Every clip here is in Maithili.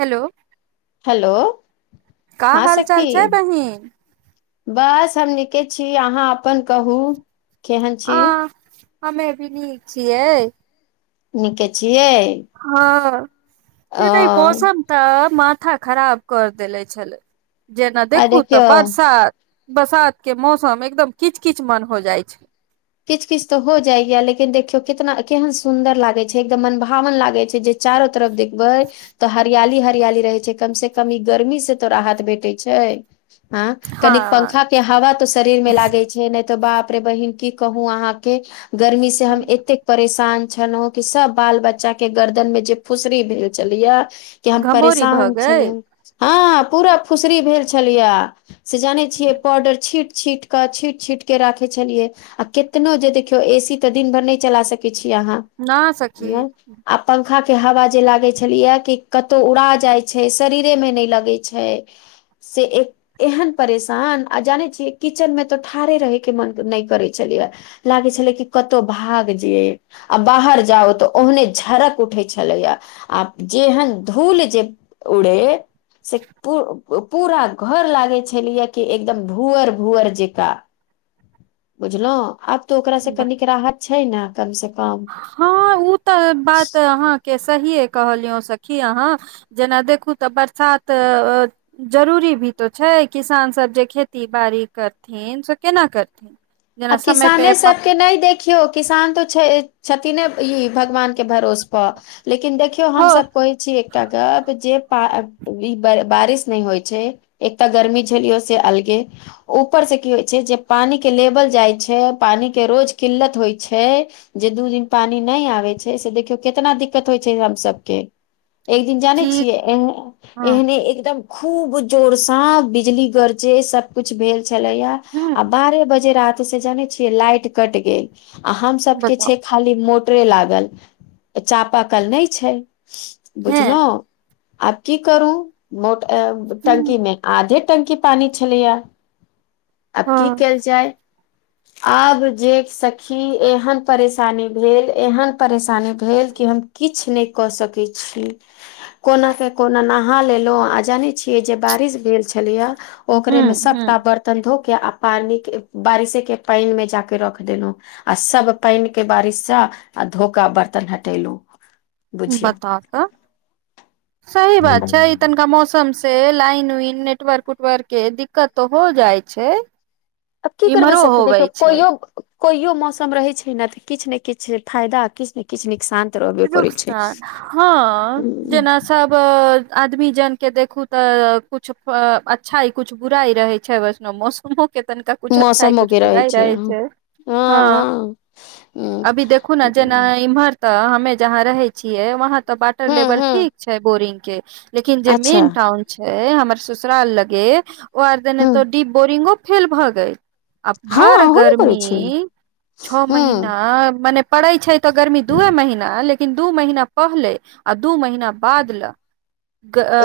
हेलो। हलो। का हाल चाल छै बहिन। बस हम नीके छी अहाँ अपन कहू। केहन छी आं हमे भी नीक छियै। निके छियै। हँ अ ई त ई मो। त माथा खराब कर देेले छलै जेना आ देखु त देखियौ बरसात। बरसात के मौसम एकदम किच किच मन हो जाइ छै। किच किच त हो जाइ है लेकिन देखियौ केितना केहन सुन्दर लागै छै एकदम मनभावन लागे छै जे चारो तरफ देख। बै त हरियाली हरियाली रहै छै कम से कम ई गर्मी से त राहत भेटै छै। ऐं हँ कनिक पंखा के हवा त शरीर में लागै छै नै त बाप रे बहिन की कहु अहाँके गर्मी से हम एतेक। परेशान छलहुं कि सब बाल बच्चा के गर्दन मे जे फुंसरी भेल छलैअ से हम घमौरी भऽ परेशान गेल छलो। हँ पूरा फुंसरी भेल छलैया से जानै छियै पाउडर छींट छींट क छींट छींट के राखै छलियै आ केतनो जे देखियौ ए सी त दिन भर नै चला सकै छियै अहाँ। न सखी [unintelligible] पंखा के हवा जे लागै छलैए कि कतौ उड़ा जाइ छै शरीरे मे नै लगै छै। से एक एहन परेशान आ जानै छिअइ किचेन मे त ठारे रहै के मन नहि करै चलिअ लागै छलै कि कतौ भाग जैअइ। आ बाहर जाउ त ओहने झरक उठै छलैया आ जेहन धूल जे उड़े। से पू पूरा घर लागै छलै कि एकदम भूअर भूअर जकां। बुझलौं आब त ओकरा से कनिक राहत छै न कम से कम। हँ उ त बात अहाँके सहिए कहलिअउं सखी अहाँ। जेना देखू त बरसात अऽ जरूरी भी तो छै, किसान सभ जे खेती बाड़ी करथिन से केना करथिन? आ जेना समय पे किसाने प- सबके नहि देख खियौ किसान त छै-छथिने ई भगवान के भरोस पर, लेकिन देखियौ हो हमसब कहै छी एकटा गप जे पा-अ-ई-ब बारिश नै होइ छै एकटा गर्मी झेलियौ से अलगे, ऊपर से की होइ छै, जे पानी के लेवल जाइ छै पानी के रोज किल्लत होइ छै जे दू दिन पानि नय आबै छै, से देखियौ केतना दिक्कत होइ छै हम सब के। एक दिन जानै कि छियै? हँ एन-एहने एकदम खूब जोर सा बिजली गरजे सत कुछ भेल छलैया, ह आ बारहे बजे राति से जानै छियै लाइट कट गेल। आ हम सब के बताउ छै खाली मोट टरे लागल, चापाकल नय छै हैं बुझलौं? आब की करू? मोट-अ टंकी ह मे आधे टंकी पानी छलैया, आब की कयल जाय? आब जे सखी एहन परेशानी भेल एहन परेश सानी भेल कि हम किछ नय कऽ सकै छी। कोना क कोना नहा लेलौं, आ जानै छियै जे बारिश भेल छलैया ओकरे मे सबटा ह बर्तन धो के, आ पानि के बारिशे के पाइन में जाके रख देलौं। आ सब पइन के बारिश सँ, आ धो के आ बर्तन हटेलुं। बताऊ ता? सही बात छै ई तनिका मौसम स से लाइन-उइन, नेटवर्क-उटवर्क के दिक्कत त हो जाय छै। आब की करबै इम्हरो सखी? देखियौ होवे छै कोइयो कोइयो मौसम रहे छै न तऽ किछ ने किछ फायदा किछ ने किछ नुकसान तऽ रहबे करै छै रुकसान हँ जेना सब वऽ आदमी जान के देखु तऽ कुछ अच्छाई कुछ बुराइ रहे छै, वैसनो मौसम [unintelligible] के तनिका कुछ अच्छाई मौसमो कुछ के रहै बुराई रहे छै। हँ, अभी देखू ने जेना हूँ इम्हर तऽ हमे जहाँ रहै छियै, वहां तऽ वाटर लेवल हूँ ठीक छै बोरिंग के। लेकिन जे अच्छा मेन टाउन छै हमर ससुराल लगे, ओ आर देने हूँ डीप बोरिंगो फेल भऽ गेल, आ हँ भर होबे करै गर्मी छै छऽ हूँ महिना मने पड़ै छै तऽ गर्मी दूए महीना, लेकिन दू महीना पहले आ दू महीना बाद लऽ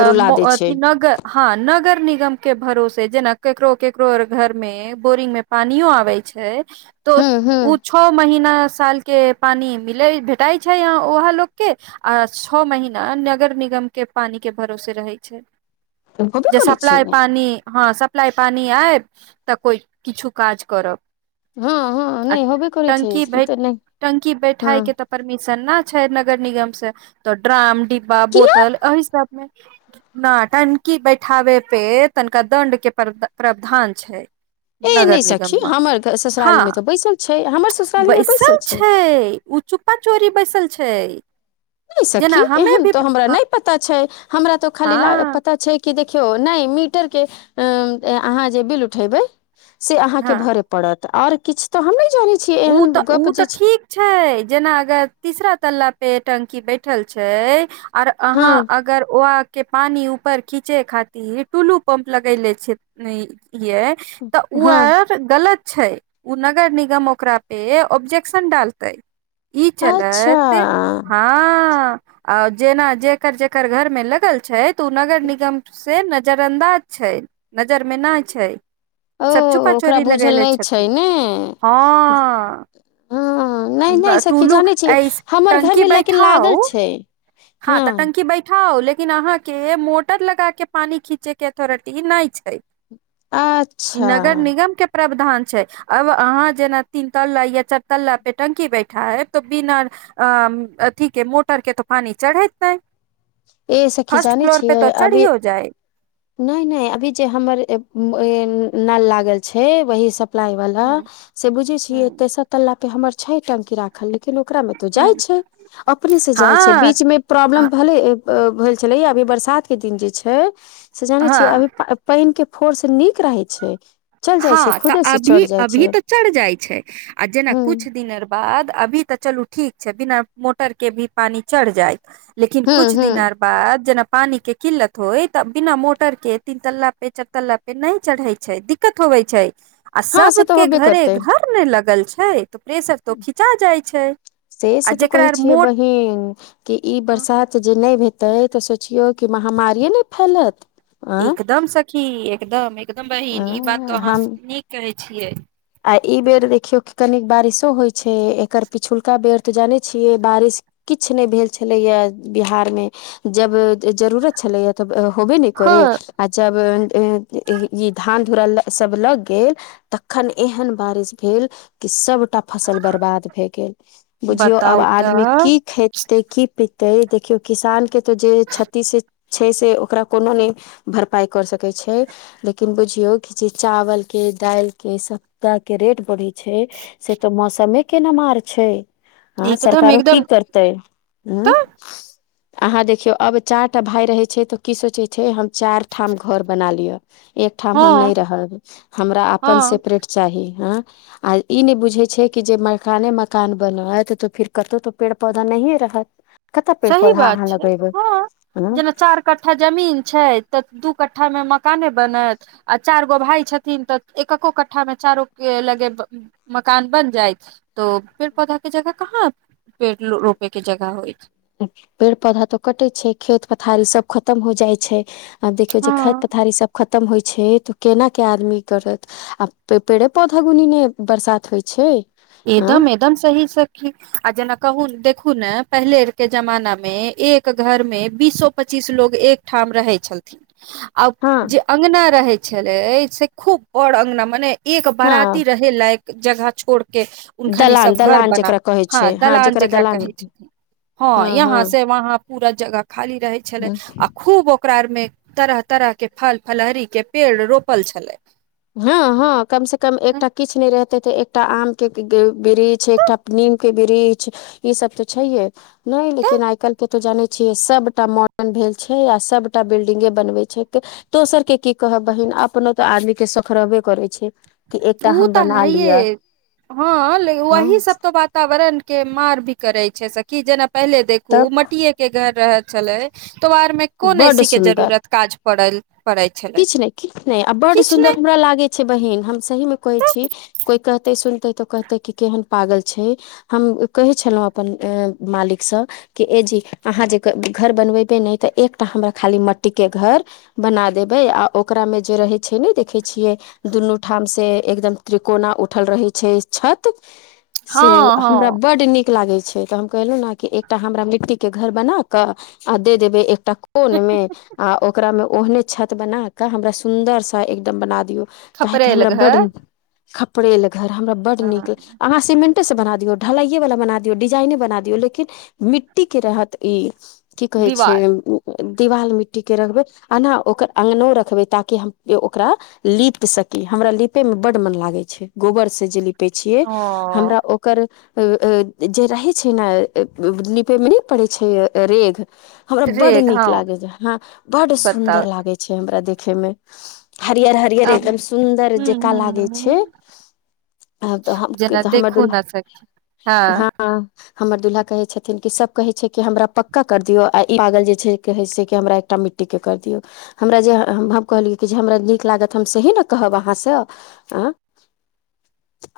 रुला दै छै हँ, नगर निगम के भरोसे जेना केकरो केकरो आर घर में बोरिंग में पानियो आबे छै तो हूँ हूँ ऊ छऽ महीना साल के पानि मिलै धेत तई छै आं ओहैऽ लोक के। आ छऽ महीना नगर निगम के पानी के भरोसे रहै छै। होबे जे करै छै सप्लाइ ने। पानी, हँ सप प्लाई पानी आयत तऽ कोइ किछु काज करब। हँ हँ आ, नहि होबे करै छै टंकी ई तऽ नहि भैट-टंकी हँ बैठाय के तब परमिशन न छै नगर निगम स, त ड्राम डीब् बा किया बोतल एहि सब में न, टंकी बैठाबे पे तनिका दण्ड के प्रद-प्रावधान छै। ए नहि नगर सखी निगम मऽ, हमर हँ। ससुरारी मे तऽ बैसल छै, हमर स बैसल छइ, ओ चुप्पा चोरी बैसल छै। नय जेना सखी हमे एहन भी त हमरा हँ नय पता छै, हमरा तो खाली ला हँ पता छै कि देखियौ नै मीटर के अहाँ जे बिल उठेबै से अहां के हँ भरे पड़त और किछ तऽ हम नै जनैत छी। ऊ तऽ ऊ तऽ ठीक छै, जेना अगर तीसरा तल्ला पे टंकी बैठल छै आर हँ अहाँ अगर के पानी ऊपर खींचे खातिर टूलू पंप लगैले छै यै। तऽ ऊ हँ आर गलत छै ऊ नगर निगम ओकरा पे ऑब्जेक्शन डालतै ई अच्छा चलत हँ। आ जेना जेकर जेकर घर मे लगल छै तऽ ऊ नगर निगम से नजर अंदाज छैय नजरमे नै छैय। ओ सब चुपा ओकरा चोरी बुझल लगेने नहि छै छथिन। ने हॅं, हँ नहि नहि सखी टूलू जानै छियै ऐछ हमर टंकी घरमे लेकिन लागल बैठाऊ। छै हँ तऽ टंकी बै ठाउ लेकिन अहां के मोटर लगा के पानी खींचे के अथोरिटी नै छैय। इ अच्छा नगर निगम के प्रावधान छैय आब अहां जेना तीन तल्ला या चारि तल्ला पे टंकी बैठायब तऽ बिना अ अथी के मोटर के तऽ पानि चढ़ैत नै। ए सखी फस्ट फ्लोर पे तऽ चढ़ियो जाएत। नै नै अभी जे हमर एक नल लागल छैय वही सब सपलाई वाला ह से बुझैय ह छीयै तेसर तल्ला पे हमर छय टंकी राखल लेकिन ओकरा मे त ह जाइ छैय अपने से जाइ छैय बीचमे प्रॉब्लम हँ भेलय, भेल छलैये अभी बरसात के दिन जे छैय से जानै छियै हँ अभी पानि के फोर्स नीक रहय छैय। हॅं तऽ अभी अभी त चढ़ जाय छैय आ जेना ह कुछ दिन बाद अभी तऽ चलु ठीक छैय बिना मोटर के भी पानी चढ़ जायत, लेकिन ह कुछ ह दिन आर बाद जेना पानी के किल्लत होइ तऽ बिना मोटर के तीन तल्ला पे चार तल्ला पे नै चढ़य छैय दिक दिक्कत होवय छैय आ हँ सब से तऽ के होबे घरे करतै घर न लगल छैय। त प्रेशर त खीचा जाइ छैय से आ से तऽ कहै जेकरा मोट [inaudible] कि ई हँ, बरसात जे नै हेतय तऽ सोचियौ कि महामारिए ने फैलत। आँ एकदम सखी एकदम एकदम बहिन इ बात आँ तऽ अहां हम नीक कहैय छियै। आ इ बेर देखियौ कनिक बारिसो होइ छैय एकर पिछुलका बेर तऽ जानै छियै बारिस किछ नै भेल छलैयै बिहारमे जब जरूरत छलैये तऽ होबे नै हँ करैय, आ जब इ धान धुरा सब लग गेल तखन एहन बारिस भेल कि सबटा फसल बर्बाद भए गेल। बुझियो आब बताउ आदमी तऽ की खेतै तैय की पितैय देखियौ किसान के त जे क्षति से छैय से ओकरा कोनो नै भरपाइ करि सकैत छैय लेकिन बुझियौ कि जे चावल के दालिके सब टा के रेट बढ़ैय छैय से तऽ मौसमे के न मार छैय। हॅं एकदम सरकारो की एकदम करतै। हॅं, तऽ अहां देखियौ अब चारि टा भाय रहैय छैय तऽ की सोचैय छैय हम चारि ठाम घर बना लियऽ। एकठाम हम नै हँ रहब हमरा अपन हँ सेपरेट चाही हँ आ नै बुझैय छैय कि जे मकाने मकान बनत तऽ फेर कतहु तऽ पेड़ पौधा नहिए रहत। कतह पेड़ सही पौधा अहाँ लगेबैय ह कठ्ठा जमीन छैय तऽ दु कट्ठा में मकाने बनत आ चारि गो भाय छथिन तऽ एकको कठ्ठा मे चारो के लगे मकान बन जायत तो पेड़ पौधा के जगह कहा पेड़ रोपे के जगह होइ छै, पेड़ पौधा तऽ कटैय छै खेत पथारी सब खतम हो जाइ छैय। आ देखियौ जे खेत हँ पथारी सब खतम होइत छैय तऽ ओ केनाके आदमी करत आ पेड़े पौधा गुनी न बरसात होइ छै आँ एदमे एकदम सही सखी आ जेना कहु देखु न पहिले के जमानामे एक टा घरमे बीसो पच्चीस लोग एकठाम रहय छलैय। आब हँ जे अंगना रहै छलैय से खुब बड़ अंगना मने एक बाराती हँ रहे लायक जगह छोड़ के घनि इ दलान सब घर दलान बनाउ जेकरा कहै हँ छै दलान जेकरा जकरा दलान कहैय छैय। हँ यहाँ से वहाँ पूरा जगह खाली रहे छले हँ आ खूब, ओकरा में तरह तरह के फल फलहरी के पेड़ रोपल छले हँ हँ कम से कम एकटा किछ नहि रहतै तऽ एकटा आम के बृक्ष एकटा नीम के बृक्ष ई सब त छै तऽ लेकिन आइ काईल के तऽ जानै छियै सबटा मॉडर्न भेल छै आ सबटा बिल्डिंगे बनवै छै ए दोसरके की कहब बहिन अपनो तऽ आदमीके सख रहबे करै छै! कि एकटा ओ हम तऽ बना है लिअ ये हँ लेकिन हँ वही सब तो बात वातावरण के मार भी करै छै सखी जेना पहिले देखू तब मटिये के के घर रह छले तो आर मे कोन बड्ड एसी के जरूरत काज पड़ल? पड़ै छलै किछ नहि किछ नहि आ बड्ड किछ सुन्दर नहि हमरा लागै छै बहिन हम सही मे कहै छी? कोई कहतै सुनतै तऽ कहतै की केहन पागल छै, हम कहै छलहुँ अपन ए मालिकसँ कि ए जी अहाँ जे घर बनबेबै नहि तऽ एकटा हमरा खाली मट्टीके घर बना देबै आ ओकरामे जे रहै छै नहि देखै छियै दुनू ठामसँ एकदम त्रिकोना उठल रहै छै छत, से हँ हमरा हँ बड नीक लागै छै तऽ हम कहलहु ने एकटा हमरा मिट्टी के घर बनाक दे देबै एकटा कोन मे आ ओकरा में ओहने छत बना क हमरा सुंदर से एकदम बना दियऔ! काहेक खपरैल हमरा बड घर निक खपड़ेल घर हमरा बड नीक, अहाँ सीमेन्टेसँ बना दौ ढलाइयएवला बना दियौ डिजाइने बना दियौ लेकिन, मिट्टी के रहत ई! की कहै छै दिवाल दिवाल मिट्टीके रखबै आना! ओकर आँगनो रखबै ताकि हम ओकरा लीप सकी हमरा लिपे मे बड मन लागे छै गोबर से जे ली पे छियै ओ हमरा ओकर जे रहै छै ने निपयमे नहि पड़ै छै रेग [unintelligible] हमरा बड रेग नीक हँ लागै जे ह बड सुंदर बताउ लाग छै हमरा देखे मे हरियर हरिहर, आब एकदम सुन्दर हूँ जेका लागै हूँ छै, आब तऽ जेना अहमद देखू न सखी हँ [unintelligible] हमर दुल्हा कहे छथिन क सब कहे छै कि हमरा पक्का कर दिय, आ ई जे छै कहे छै कि, हमरा एकटा मिट्टी मिट्टी कर दिऔ [unintelligible] हमरा जे हम, हम कहलियै कि जे हमरा नीक लागत, हम सही ने कहब अहाँसँ।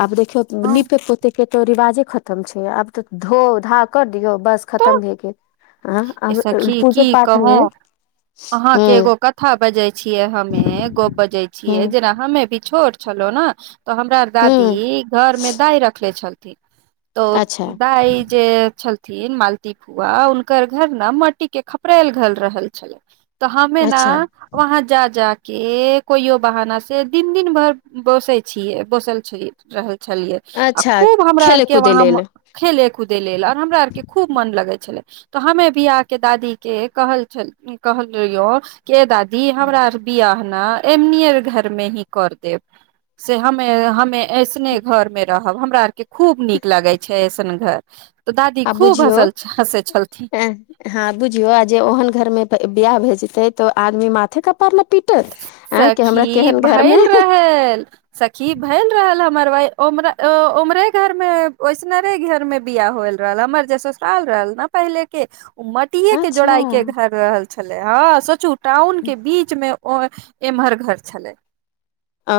आब देखियौ हँ नीपे -पोत के तो रिवाजे खतम छै, आब तऽ धो -धा कर दियौ बस तऽ खतम भए गेल। आ, ए आब सखी पूजो की पाठमे, हँ। थक जाय छियै हमे, गोप बजै छियै हूँ जेना हमे भी छोट छलौ ने। तऽ हमरा अर के हूँ दादी घर में, दाइ रखले छलथिन। तऽ अच्छा दाइ जे छलथिन, मालती फुआ! हुनकर घर ने मट्टी के खपरैल घर रहल छलै, तऽ हमे ना अच्छा वहाँ जा -जाके कोइ बहाना से, दिन -दिन भरि बसै छियै, बोसल छलिये। रह छलियै, आ अच्छा खूब हमरा खेले आरके कूदे वहाँ मो लेल खेले- कूदे लेल, आऔर हमरा आर के खूब मन लगे छले। तऽ हमे भि आ के दादी के कहल छल, कहल रहियो ए दादी हमरा अर बियाह न एहने घर मे ही कर देब, से हमे ऐसने घरमे रहब, हमरा आरके खूब नीक लागै छै ऐसन घर। त दादी आ खूब बुझियौ हसल छल हसैत छल। हँ, बुझियो जे ओहन घर में बियाह भ जेतै, तो आदमी माथे -कपार न पीट सखी भेल रहल। सखी भेल रहल हमर वाय उम उमहरे घर मे वैसनरे घर में बियाह होल। रहल, हमर जे ससुराल रहल ने पहिले के, उ मा ट्टीए के अच्छा जोड़ाइ के घर रहल छलै, हं सोचू टाउन के बीच में। ओ एम्हर घर छलै, आ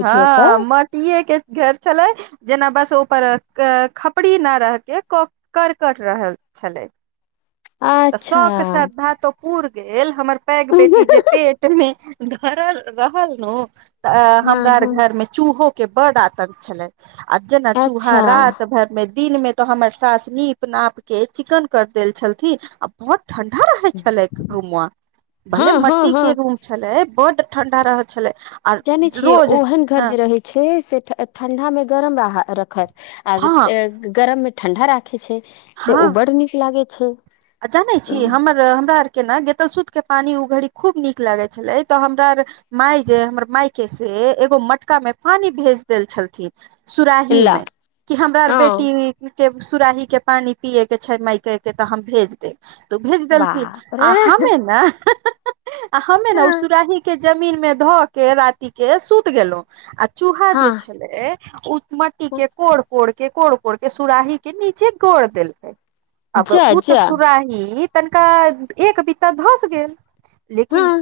बुझियौ तऽ म ट्टीएके घर छलै। जेना बस ओपर क क खपरी न रहके, क करकट रहल। छलै, त अच्छा शौक श्रद्धा तो हमर पूर गेल, हमर पै बेटी हँ जे पेट मे धरल रहल नू, त हमरा आर हँ घर मे चूहो के बड आतंक छलै, आ जेना चूहा अच्छा रात भर मे दिन मे त हमर सास नीप -नाप के चिकन कर देल छलथिन, आ भट ठंडा रहै छलैक रूममे, भले हँ म हँ हँ ट्टी छलै, बड्ड ठंडा रह छलै। आर जानै छियै, रोज ओहन घर हँ जे रहै। छै, ठ ठंडा में गरम र राखत, आ हँ टे गरम में ठंडा राख खे छै, से ओ हँ बड नीक लागै छै। जानै छी, हमर हमरा आरके ने गेतल सूत के पानी उ घड़ी खूब नीक लागै छलै, त हमरा आर माय जे हमर मायके से, एगो मटका मे पानी भेज देल छलथिन सुराही ला मे, कि हमरा आर हँ बेटी के सुराही के पानी पियै के छै मायके के, त हम भेज देब। त उ भेज देलथिन, बाप आ रे हमे न हं हं हं हमे ने उ सुराही के जमीन मे ध के रात के सूत गेलौं, आ चूहा जे हँ छलै ओ म ट्टी के, कोड़‌- कोड़ के कोड़ -कोड़ के सुराही के नीचे गड़ देलकै, अब जा उ जा सुराही तनिका अ एक बित्ता धंस गेल, हँ लेकिन